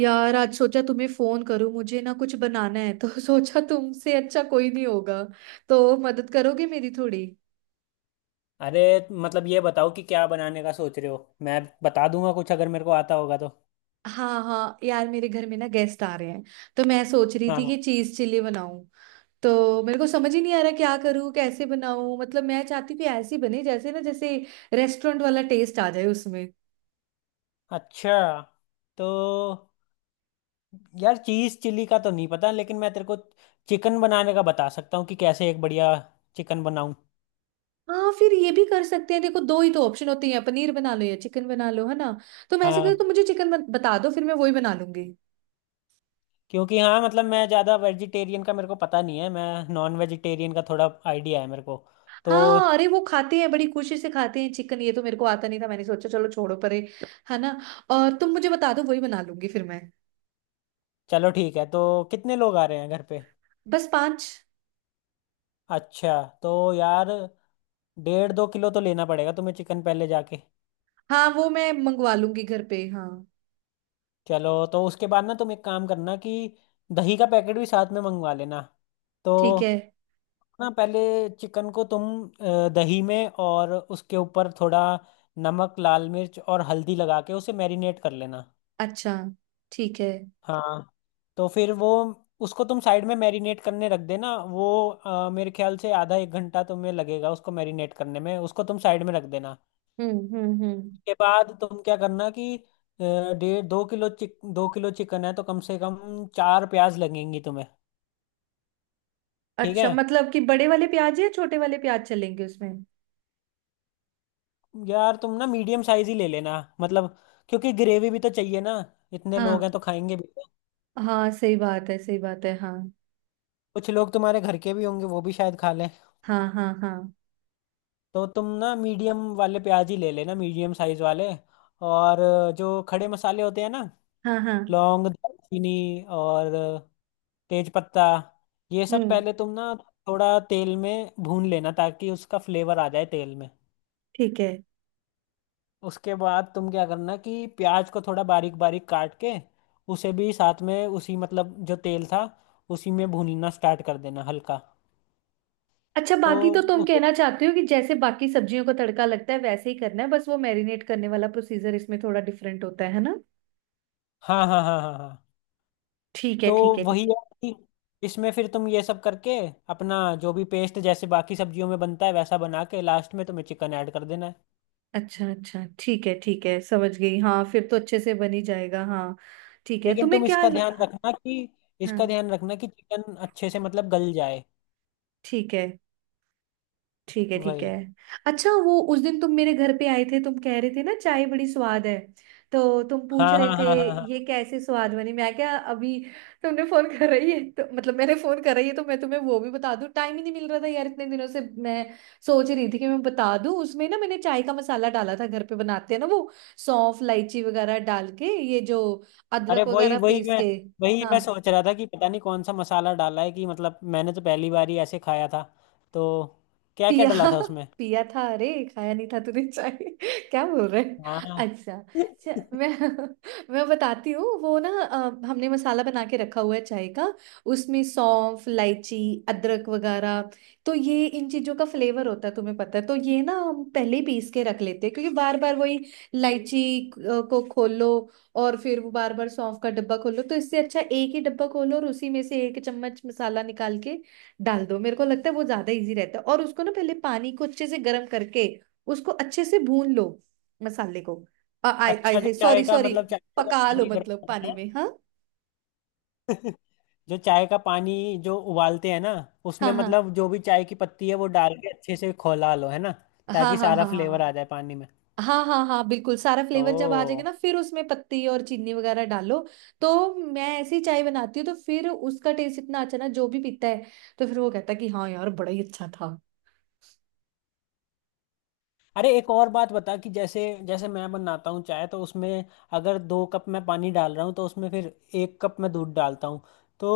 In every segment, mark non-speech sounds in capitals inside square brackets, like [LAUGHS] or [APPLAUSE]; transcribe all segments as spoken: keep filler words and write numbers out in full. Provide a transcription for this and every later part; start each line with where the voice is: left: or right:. right: यार आज सोचा तुम्हें फोन करूं। मुझे ना कुछ बनाना है तो [LAUGHS] सोचा तुमसे अच्छा कोई नहीं होगा। तो मदद करोगे मेरी थोड़ी।
left: अरे, मतलब ये बताओ कि क्या बनाने का सोच रहे हो। मैं बता दूंगा कुछ अगर मेरे को आता होगा तो।
right: हाँ हाँ यार मेरे घर में ना गेस्ट आ रहे हैं। तो मैं सोच रही थी
left: हाँ।
right: कि चीज चिल्ली बनाऊं। तो मेरे को समझ ही नहीं आ रहा क्या करूं कैसे बनाऊं। मतलब मैं चाहती हूँ कि ऐसी बने जैसे ना जैसे रेस्टोरेंट वाला टेस्ट आ जाए उसमें।
left: अच्छा, तो यार, चीज़ चिल्ली का तो नहीं पता, लेकिन मैं तेरे को चिकन बनाने का बता सकता हूँ कि कैसे एक बढ़िया चिकन बनाऊँ।
right: हाँ फिर ये भी कर सकते हैं। देखो दो ही तो ऑप्शन होते हैं, पनीर बना लो या चिकन बना लो, है ना। तो मैं ऐसे करो तो
left: हाँ,
right: मुझे चिकन बता दो, फिर मैं वही बना लूंगी।
left: क्योंकि हाँ, मतलब मैं ज़्यादा वेजिटेरियन का मेरे को पता नहीं है। मैं नॉन वेजिटेरियन का थोड़ा आइडिया है मेरे को। तो
right: हाँ, अरे वो खाते हैं, बड़ी खुशी से खाते हैं चिकन। ये तो मेरे को आता नहीं था, मैंने सोचा चलो छोड़ो परे, है ना। और तुम मुझे बता दो, वही बना लूंगी फिर मैं।
left: चलो ठीक है। तो कितने लोग आ रहे हैं घर पे?
right: बस पांच।
left: अच्छा तो यार, डेढ़ दो किलो तो लेना पड़ेगा तुम्हें चिकन, पहले जाके।
right: हाँ वो मैं मंगवा लूंगी घर पे, हाँ।
left: चलो, तो उसके बाद ना तुम एक काम करना कि दही का पैकेट भी साथ में मंगवा लेना। तो
right: ठीक है।
left: ना पहले चिकन को तुम अ, दही में, और उसके ऊपर थोड़ा नमक, लाल मिर्च और हल्दी लगा के उसे मैरिनेट कर लेना।
right: अच्छा। ठीक है।
left: हाँ। तो फिर वो उसको तुम साइड में मैरिनेट करने रख देना। वो अ, मेरे ख्याल से आधा एक घंटा तुम्हें लगेगा उसको मैरिनेट करने में। उसको तुम साइड में रख देना
right: हम्म हम्म हम्म।
left: के बाद तुम क्या करना कि अ, डेढ़ दो किलो चिक दो किलो चिकन है तो कम से कम चार प्याज लगेंगी तुम्हें। ठीक
right: अच्छा
left: है।
right: मतलब कि बड़े वाले प्याज या छोटे वाले प्याज चलेंगे उसमें।
left: यार तुम ना मीडियम साइज ही ले लेना, मतलब, क्योंकि ग्रेवी भी तो चाहिए ना। इतने लोग
right: हाँ
left: हैं तो खाएंगे भी तो।
right: हाँ सही बात है, सही बात है, हाँ
left: कुछ लोग तुम्हारे घर के भी होंगे, वो भी शायद खा लें।
right: हाँ हाँ हाँ
left: तो तुम ना मीडियम वाले प्याज ही ले लेना, मीडियम साइज वाले। और अ, जो खड़े मसाले होते हैं ना,
right: हाँ हाँ।
left: लौंग, दालचीनी और तेज पत्ता, ये सब
right: हम्म।
left: पहले तुम ना थोड़ा तेल में भून लेना ताकि उसका फ्लेवर आ जाए तेल में।
right: ठीक है।
left: उसके बाद तुम क्या करना कि प्याज को थोड़ा बारीक बारीक काट के उसे भी साथ में उसी, मतलब जो तेल था उसी में भूनना स्टार्ट कर देना हल्का।
right: अच्छा
left: तो
right: बाकी तो तुम
left: उसे,
right: कहना चाहते हो कि जैसे बाकी सब्जियों का तड़का लगता है वैसे ही करना है, बस वो मैरिनेट करने वाला प्रोसीजर इसमें थोड़ा डिफरेंट होता है है ना।
left: हाँ हाँ हाँ हाँ हाँ।
right: ठीक है
left: तो
right: ठीक है
left: वही
right: ठीक है।
left: है कि इसमें फिर तुम ये सब करके अपना जो भी पेस्ट जैसे बाकी सब्जियों में बनता है वैसा बना के लास्ट में तुम्हें चिकन ऐड कर देना है।
right: अच्छा अच्छा ठीक है ठीक है, समझ गई हाँ। फिर तो अच्छे से बन ही जाएगा, हाँ। ठीक है
left: लेकिन
right: तुम्हें
left: तुम
right: क्या
left: इसका ध्यान
right: ल-।
left: रखना कि इसका
right: हाँ।
left: ध्यान रखना कि चिकन अच्छे से, मतलब गल जाए।
right: ठीक है ठीक है ठीक है।
left: वही।
right: अच्छा वो उस दिन तुम मेरे घर पे आए थे, तुम कह रहे थे ना चाय बड़ी स्वाद है। तो तुम पूछ
left: हाँ
right: रहे
left: हाँ
right: थे
left: हाँ हाँ
right: ये
left: हाँ।
right: कैसे स्वाद बनी। मैं क्या अभी तुमने फोन कर रही है तो मतलब मैंने फोन कर रही है तो मैं तुम्हें वो भी बता दूं। टाइम ही नहीं मिल रहा था यार इतने दिनों से। मैं सोच रही थी कि मैं बता दूं। उसमें ना मैंने चाय का मसाला डाला था, घर पे बनाते हैं ना वो, सौंफ इलायची वगैरह डाल के, ये जो
left: अरे
right: अदरक
left: वही
right: वगैरह
left: वही
right: पीस
left: मैं
right: के।
left: वही मैं
right: हाँ।
left: सोच रहा था कि पता नहीं कौन सा मसाला डाला है कि, मतलब मैंने तो पहली बार ही ऐसे खाया था। तो क्या क्या
right: पिया
left: डाला था
right: [LAUGHS]
left: उसमें?
right: पिया था। अरे खाया नहीं था तूने चाय [LAUGHS] क्या बोल रहे हैं?
left: हाँ।
right: अच्छा। च-
left: [LAUGHS]
right: मैं [LAUGHS] मैं बताती हूँ। वो ना अ, हमने मसाला बना के रखा हुआ है चाय का। उसमें सौंफ इलायची अदरक वगैरह, तो ये इन चीजों का फ्लेवर होता है, तुम्हें पता है। तो ये ना हम पहले ही पीस के रख लेते हैं, क्योंकि बार बार वही इलायची अ, को खोलो और फिर वो बार बार सौंफ का डब्बा खोलो। तो इससे अच्छा एक ही डब्बा खोलो, और उसी में से एक चम्मच मसाला निकाल के डाल दो। मेरे को लगता है वो ज्यादा इजी रहता है। और उसको ना पहले पानी को अच्छे से गर्म करके उसको अच्छे से भून लो, मसाले को। आ, आई आई
left: अच्छा, जो
right: आई
left: चाय
right: सॉरी
left: का,
right: सॉरी।
left: मतलब चाय का जो
right: पका लो
left: पानी गर्म
right: मतलब पानी
left: करना
right: में, हाँ
left: है। [LAUGHS] जो चाय का पानी जो उबालते हैं ना, उसमें
right: हाँ
left: मतलब जो भी चाय की पत्ती है वो डाल के अच्छे से खौला लो है ना,
right: हाँ
left: ताकि
right: हाँ
left: सारा
right: हाँ हाँ।
left: फ्लेवर आ जाए पानी में।
right: हाँ हाँ हाँ हाँ बिल्कुल सारा फ्लेवर जब आ जाएगा
left: ओ,
right: ना फिर उसमें पत्ती और चीनी वगैरह डालो। तो मैं ऐसी चाय बनाती हूँ तो फिर उसका टेस्ट इतना अच्छा ना, जो भी पीता है तो फिर वो कहता है कि हाँ यार बड़ा ही अच्छा था।
left: अरे एक और बात बता कि जैसे, जैसे मैं बनाता हूँ चाय तो उसमें अगर दो कप मैं पानी डाल रहा हूँ तो उसमें फिर एक कप मैं दूध डालता हूँ। तो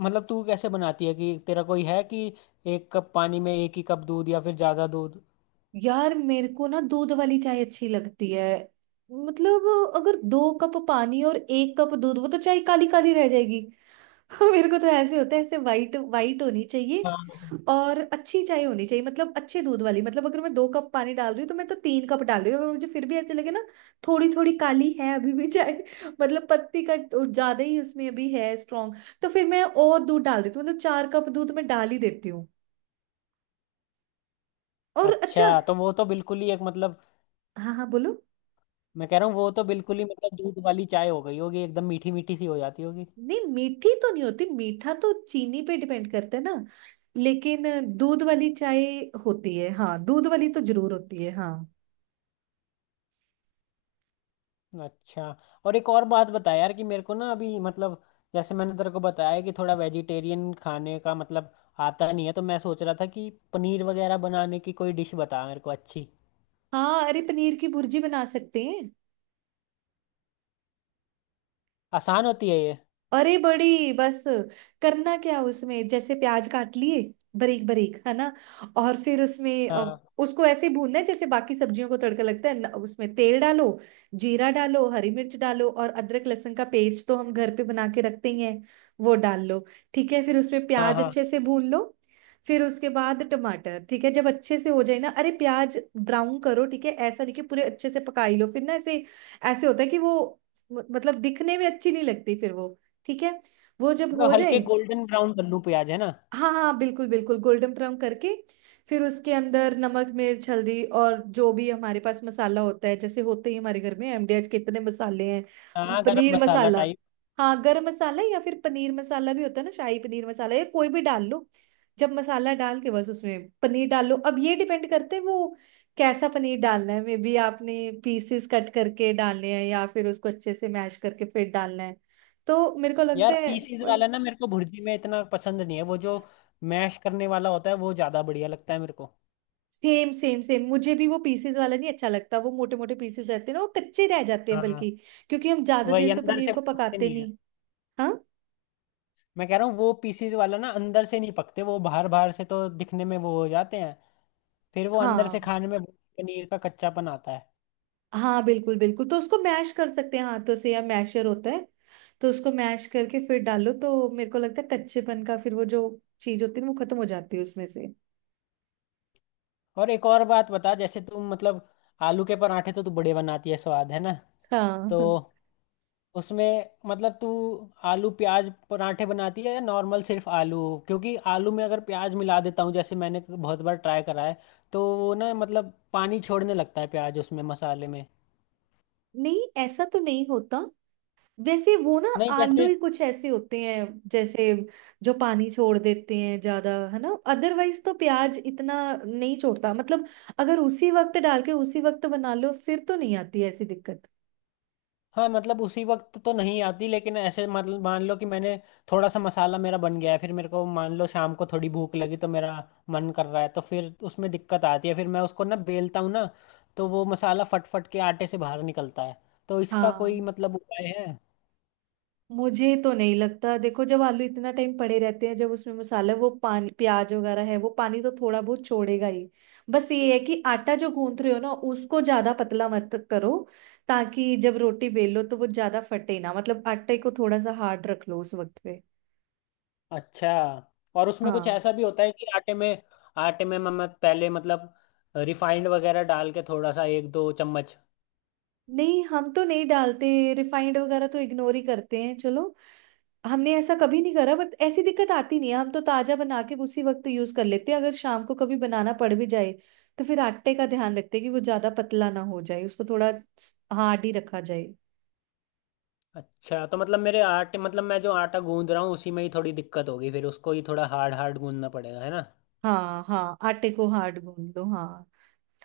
left: मतलब तू कैसे बनाती है कि तेरा कोई है कि एक कप पानी में एक ही कप दूध या फिर ज़्यादा दूध?
right: यार मेरे को ना दूध वाली चाय अच्छी लगती है। मतलब अगर दो कप पानी और एक कप दूध, वो तो चाय काली काली रह जाएगी। [LAUGHS] मेरे को तो ऐसे होता है, ऐसे वाइट वाइट होनी चाहिए
left: हाँ।
right: और अच्छी चाय होनी चाहिए, मतलब अच्छे दूध वाली। मतलब अगर मैं दो कप पानी डाल रही हूँ तो मैं तो तीन कप डाल रही हूँ। अगर मुझे फिर भी ऐसे लगे ना थोड़ी थोड़ी काली है अभी भी चाय, [LAUGHS] मतलब पत्ती का ज्यादा ही उसमें अभी है, स्ट्रांग, तो फिर मैं और दूध डाल देती हूँ। मतलब चार कप दूध मैं डाल ही देती हूँ। और
left: अच्छा
right: अच्छा।
left: तो वो तो बिल्कुल ही एक, मतलब
right: हाँ हाँ बोलो।
left: मैं कह रहा हूँ वो तो बिल्कुल ही मतलब दूध वाली चाय हो गई होगी, एकदम मीठी मीठी सी हो जाती होगी।
right: नहीं मीठी तो नहीं होती, मीठा तो चीनी पे डिपेंड करता है ना। लेकिन दूध वाली चाय होती है, हाँ दूध वाली तो जरूर होती है, हाँ।
left: अच्छा। और एक और बात बता यार कि मेरे को ना अभी, मतलब जैसे मैंने तेरे को बताया कि थोड़ा वेजिटेरियन खाने का, मतलब आता नहीं है, तो मैं सोच रहा था कि पनीर वगैरह बनाने की कोई डिश बता मेरे को अच्छी,
right: हाँ अरे पनीर की भुर्जी बना सकते हैं।
left: आसान होती है ये।
right: अरे बड़ी बस, करना क्या उसमें। जैसे प्याज काट लिए बारीक बारीक, है ना। और फिर उसमें अ,
left: हाँ
right: उसको ऐसे भूनना है जैसे बाकी सब्जियों को तड़का लगता है। न- उसमें तेल डालो, जीरा डालो, हरी मिर्च डालो, और अदरक लहसुन का पेस्ट तो हम घर पे बना के रखते ही हैं, वो डाल लो। ठीक है फिर उसमें
left: हाँ
right: प्याज
left: हाँ,
right: अच्छे से भून लो। फिर उसके बाद टमाटर, ठीक है जब अच्छे से हो जाए ना। अरे प्याज ब्राउन करो, ठीक है ऐसा नहीं कि पूरे अच्छे से पकाई लो फिर ना, ऐसे ऐसे होता है कि वो म- मतलब दिखने में अच्छी नहीं लगती फिर वो, ठीक है। वो जब हो
left: मतलब
right: जाए।
left: हल्के गोल्डन ब्राउन कर लूँ प्याज, है ना?
right: हाँ हाँ बिल्कुल बिल्कुल गोल्डन ब्राउन करके फिर उसके अंदर नमक मिर्च हल्दी और जो भी हमारे पास मसाला होता है, जैसे होते ही हमारे घर में एम डी एच के इतने मसाले हैं, वो
left: हाँ, गरम
right: पनीर
left: मसाला
right: मसाला,
left: टाइप।
right: हाँ गरम मसाला या फिर पनीर मसाला भी होता है ना, शाही पनीर मसाला, या कोई भी डाल लो। जब मसाला डाल के बस उसमें पनीर डाल लो। अब ये डिपेंड करते हैं वो कैसा पनीर डालना है, मे बी आपने पीसेस कट करके डालने हैं या फिर उसको अच्छे से मैश करके फिर डालना है। तो मेरे को लगता
left: यार पीसीज
right: है
left: वाला ना मेरे को भुर्जी में इतना पसंद नहीं है, वो जो मैश करने वाला होता है वो ज़्यादा बढ़िया लगता है मेरे को।
right: सेम सेम सेम, मुझे भी वो पीसेस वाला नहीं अच्छा लगता। वो मोटे मोटे पीसेस रहते हैं ना वो कच्चे रह जाते हैं,
left: हाँ,
right: बल्कि क्योंकि हम ज्यादा
left: वही
right: देर तो
left: अंदर
right: पनीर
left: से
right: को
left: पकते
right: पकाते
left: नहीं है।
right: नहीं। हाँ
left: मैं कह रहा हूँ वो पीसीज वाला ना अंदर से नहीं पकते, वो बाहर बाहर से तो दिखने में वो हो जाते हैं, फिर वो अंदर से
right: हाँ
left: खाने में पनीर का कच्चापन आता है।
right: हाँ बिल्कुल बिल्कुल तो उसको मैश कर सकते हैं हाथों से या मैशर होता है। तो उसको मैश करके फिर डालो तो मेरे को लगता है कच्चेपन का फिर वो जो चीज होती है ना वो खत्म हो जाती है उसमें से।
left: और एक और बात बता जैसे तुम, मतलब आलू के पराठे तो तू बड़े बनाती है स्वाद, है ना? तो
right: हाँ।
left: उसमें मतलब तू आलू प्याज पराठे बनाती है या नॉर्मल सिर्फ आलू? क्योंकि आलू में अगर प्याज मिला देता हूँ, जैसे मैंने बहुत बार ट्राई करा है, तो वो ना मतलब पानी छोड़ने लगता है प्याज उसमें मसाले में।
right: नहीं ऐसा तो नहीं होता। वैसे वो ना
left: नहीं
right: आलू
left: जैसे,
right: ही कुछ ऐसे होते हैं जैसे जो पानी छोड़ देते हैं ज्यादा, है ना। अदरवाइज तो प्याज इतना नहीं छोड़ता, मतलब अगर उसी वक्त डाल के उसी वक्त बना लो फिर तो नहीं आती ऐसी दिक्कत।
left: हाँ मतलब उसी वक्त तो नहीं आती, लेकिन ऐसे मतलब मान लो कि मैंने थोड़ा सा मसाला मेरा बन गया है, फिर मेरे को मान लो शाम को थोड़ी भूख लगी तो मेरा मन कर रहा है, तो फिर उसमें दिक्कत आती है। फिर मैं उसको ना बेलता हूँ ना, तो वो मसाला फट फट के आटे से बाहर निकलता है। तो इसका कोई
right: हाँ।
left: मतलब उपाय है?
right: मुझे तो नहीं लगता, देखो जब आलू इतना टाइम पड़े रहते हैं जब उसमें मसाला वो पानी प्याज वगैरह है, वो पानी तो थोड़ा बहुत छोड़ेगा ही। बस ये है कि आटा जो गूंथ रहे हो ना उसको ज्यादा पतला मत करो, ताकि जब रोटी बेलो तो वो ज्यादा फटे ना। मतलब आटे को थोड़ा सा हार्ड रख लो उस वक्त पे।
left: अच्छा, और उसमें कुछ
right: हाँ।
left: ऐसा भी होता है कि आटे में, आटे में मैं मैं पहले, मतलब रिफाइंड वगैरह डाल के थोड़ा सा, एक दो चम्मच।
right: नहीं हम तो नहीं डालते। रिफाइंड वगैरह तो इग्नोर ही करते हैं चलो। हमने ऐसा कभी नहीं करा, बट ऐसी दिक्कत आती नहीं है। हम तो ताजा बना के उसी वक्त यूज कर लेते हैं। अगर शाम को कभी बनाना पड़ भी जाए तो फिर आटे का ध्यान रखते हैं कि वो ज्यादा पतला ना हो जाए, उसको थोड़ा हार्ड ही रखा जाए।
left: अच्छा तो मतलब मेरे आटे, मतलब मैं जो आटा गूंद रहा हूँ उसी में ही थोड़ी दिक्कत होगी, फिर उसको ही थोड़ा हार्ड हार्ड गूंदना पड़ेगा है ना?
right: हाँ हाँ आटे को हार्ड गूंद लो, हाँ।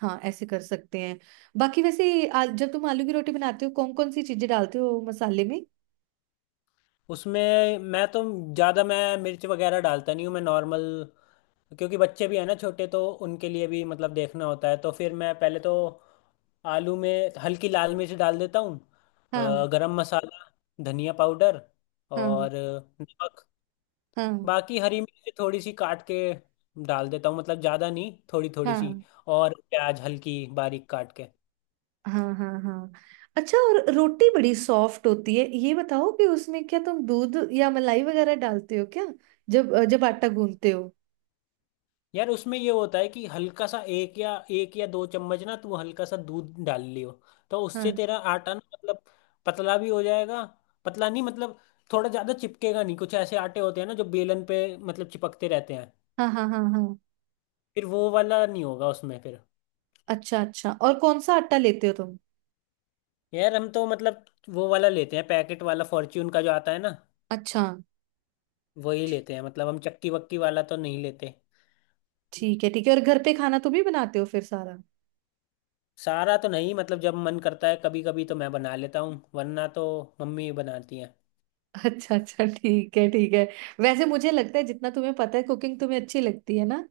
right: हाँ ऐसे कर सकते हैं। बाकी वैसे आ, जब तुम आलू की रोटी बनाते हो कौन कौन सी चीजें डालते हो मसाले में।
left: उसमें मैं तो ज़्यादा मैं मिर्च वगैरह डालता नहीं हूँ, मैं नॉर्मल, क्योंकि बच्चे भी हैं ना छोटे, तो उनके लिए भी मतलब देखना होता है। तो फिर मैं पहले तो आलू में हल्की लाल मिर्च डाल देता हूँ,
right: हाँ
left: अ, गरम मसाला, धनिया पाउडर
right: हाँ
left: और नमक।
right: हाँ
left: बाकी हरी मिर्च थोड़ी सी काट के डाल देता हूँ, मतलब ज़्यादा नहीं, थोड़ी थोड़ी सी,
right: हाँ
left: और प्याज हल्की बारीक काट के।
right: हाँ हाँ हाँ अच्छा और रोटी बड़ी सॉफ्ट होती है, ये बताओ कि उसमें क्या तुम दूध या मलाई वगैरह डालते हो क्या, जब जब आटा गूंथते हो।
left: यार उसमें ये होता है कि हल्का सा एक या एक या दो चम्मच ना तू हल्का सा दूध डाल लियो, तो उससे
right: हाँ
left: तेरा आटा ना मतलब पतला भी हो जाएगा। पतला नहीं मतलब थोड़ा ज्यादा चिपकेगा नहीं, कुछ ऐसे आटे होते हैं ना जो बेलन पे मतलब चिपकते रहते हैं,
right: हाँ हाँ हाँ हाँ
left: फिर वो वाला नहीं होगा उसमें फिर।
right: अच्छा अच्छा और कौन सा आटा लेते हो तुम।
left: यार हम तो मतलब वो वाला लेते हैं पैकेट वाला, फॉर्च्यून का जो आता है ना
right: अच्छा
left: वही लेते हैं। मतलब हम चक्की वक्की वाला तो नहीं लेते।
right: ठीक है ठीक है, और घर पे खाना तुम ही बनाते हो फिर सारा।
left: सारा तो नहीं, मतलब जब मन करता है कभी कभी तो मैं बना लेता हूँ, वरना तो मम्मी बनाती है।
right: [LAUGHS] अच्छा अच्छा ठीक है ठीक है। वैसे मुझे लगता है जितना तुम्हें पता है कुकिंग तुम्हें अच्छी लगती है ना।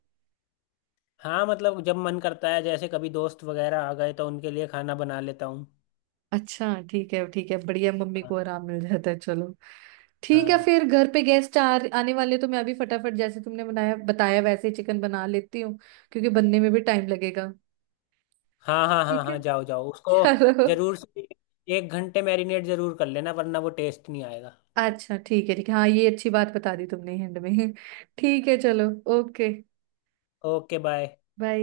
left: हाँ, मतलब जब मन करता है जैसे कभी दोस्त वगैरह आ गए तो उनके लिए खाना बना लेता हूँ।
right: अच्छा ठीक है ठीक है, बढ़िया मम्मी
left: हाँ
right: को आराम मिल जाता है चलो। ठीक है
left: हाँ
right: फिर घर पे गेस्ट आ आने वाले तो मैं अभी फटाफट जैसे तुमने बनाया बताया वैसे ही चिकन बना लेती हूँ, क्योंकि बनने में भी टाइम लगेगा।
left: हाँ हाँ हाँ।
right: ठीक है
left: हाँ, जाओ जाओ
right: [LAUGHS]
left: उसको।
right: चलो।
left: जरूर से, एक घंटे मैरिनेट जरूर कर लेना वरना वो टेस्ट नहीं आएगा।
right: अच्छा ठीक है ठीक है, हाँ ये अच्छी बात बता दी तुमने एंड में। ठीक है चलो। Okay
left: okay, bye.
right: बाय।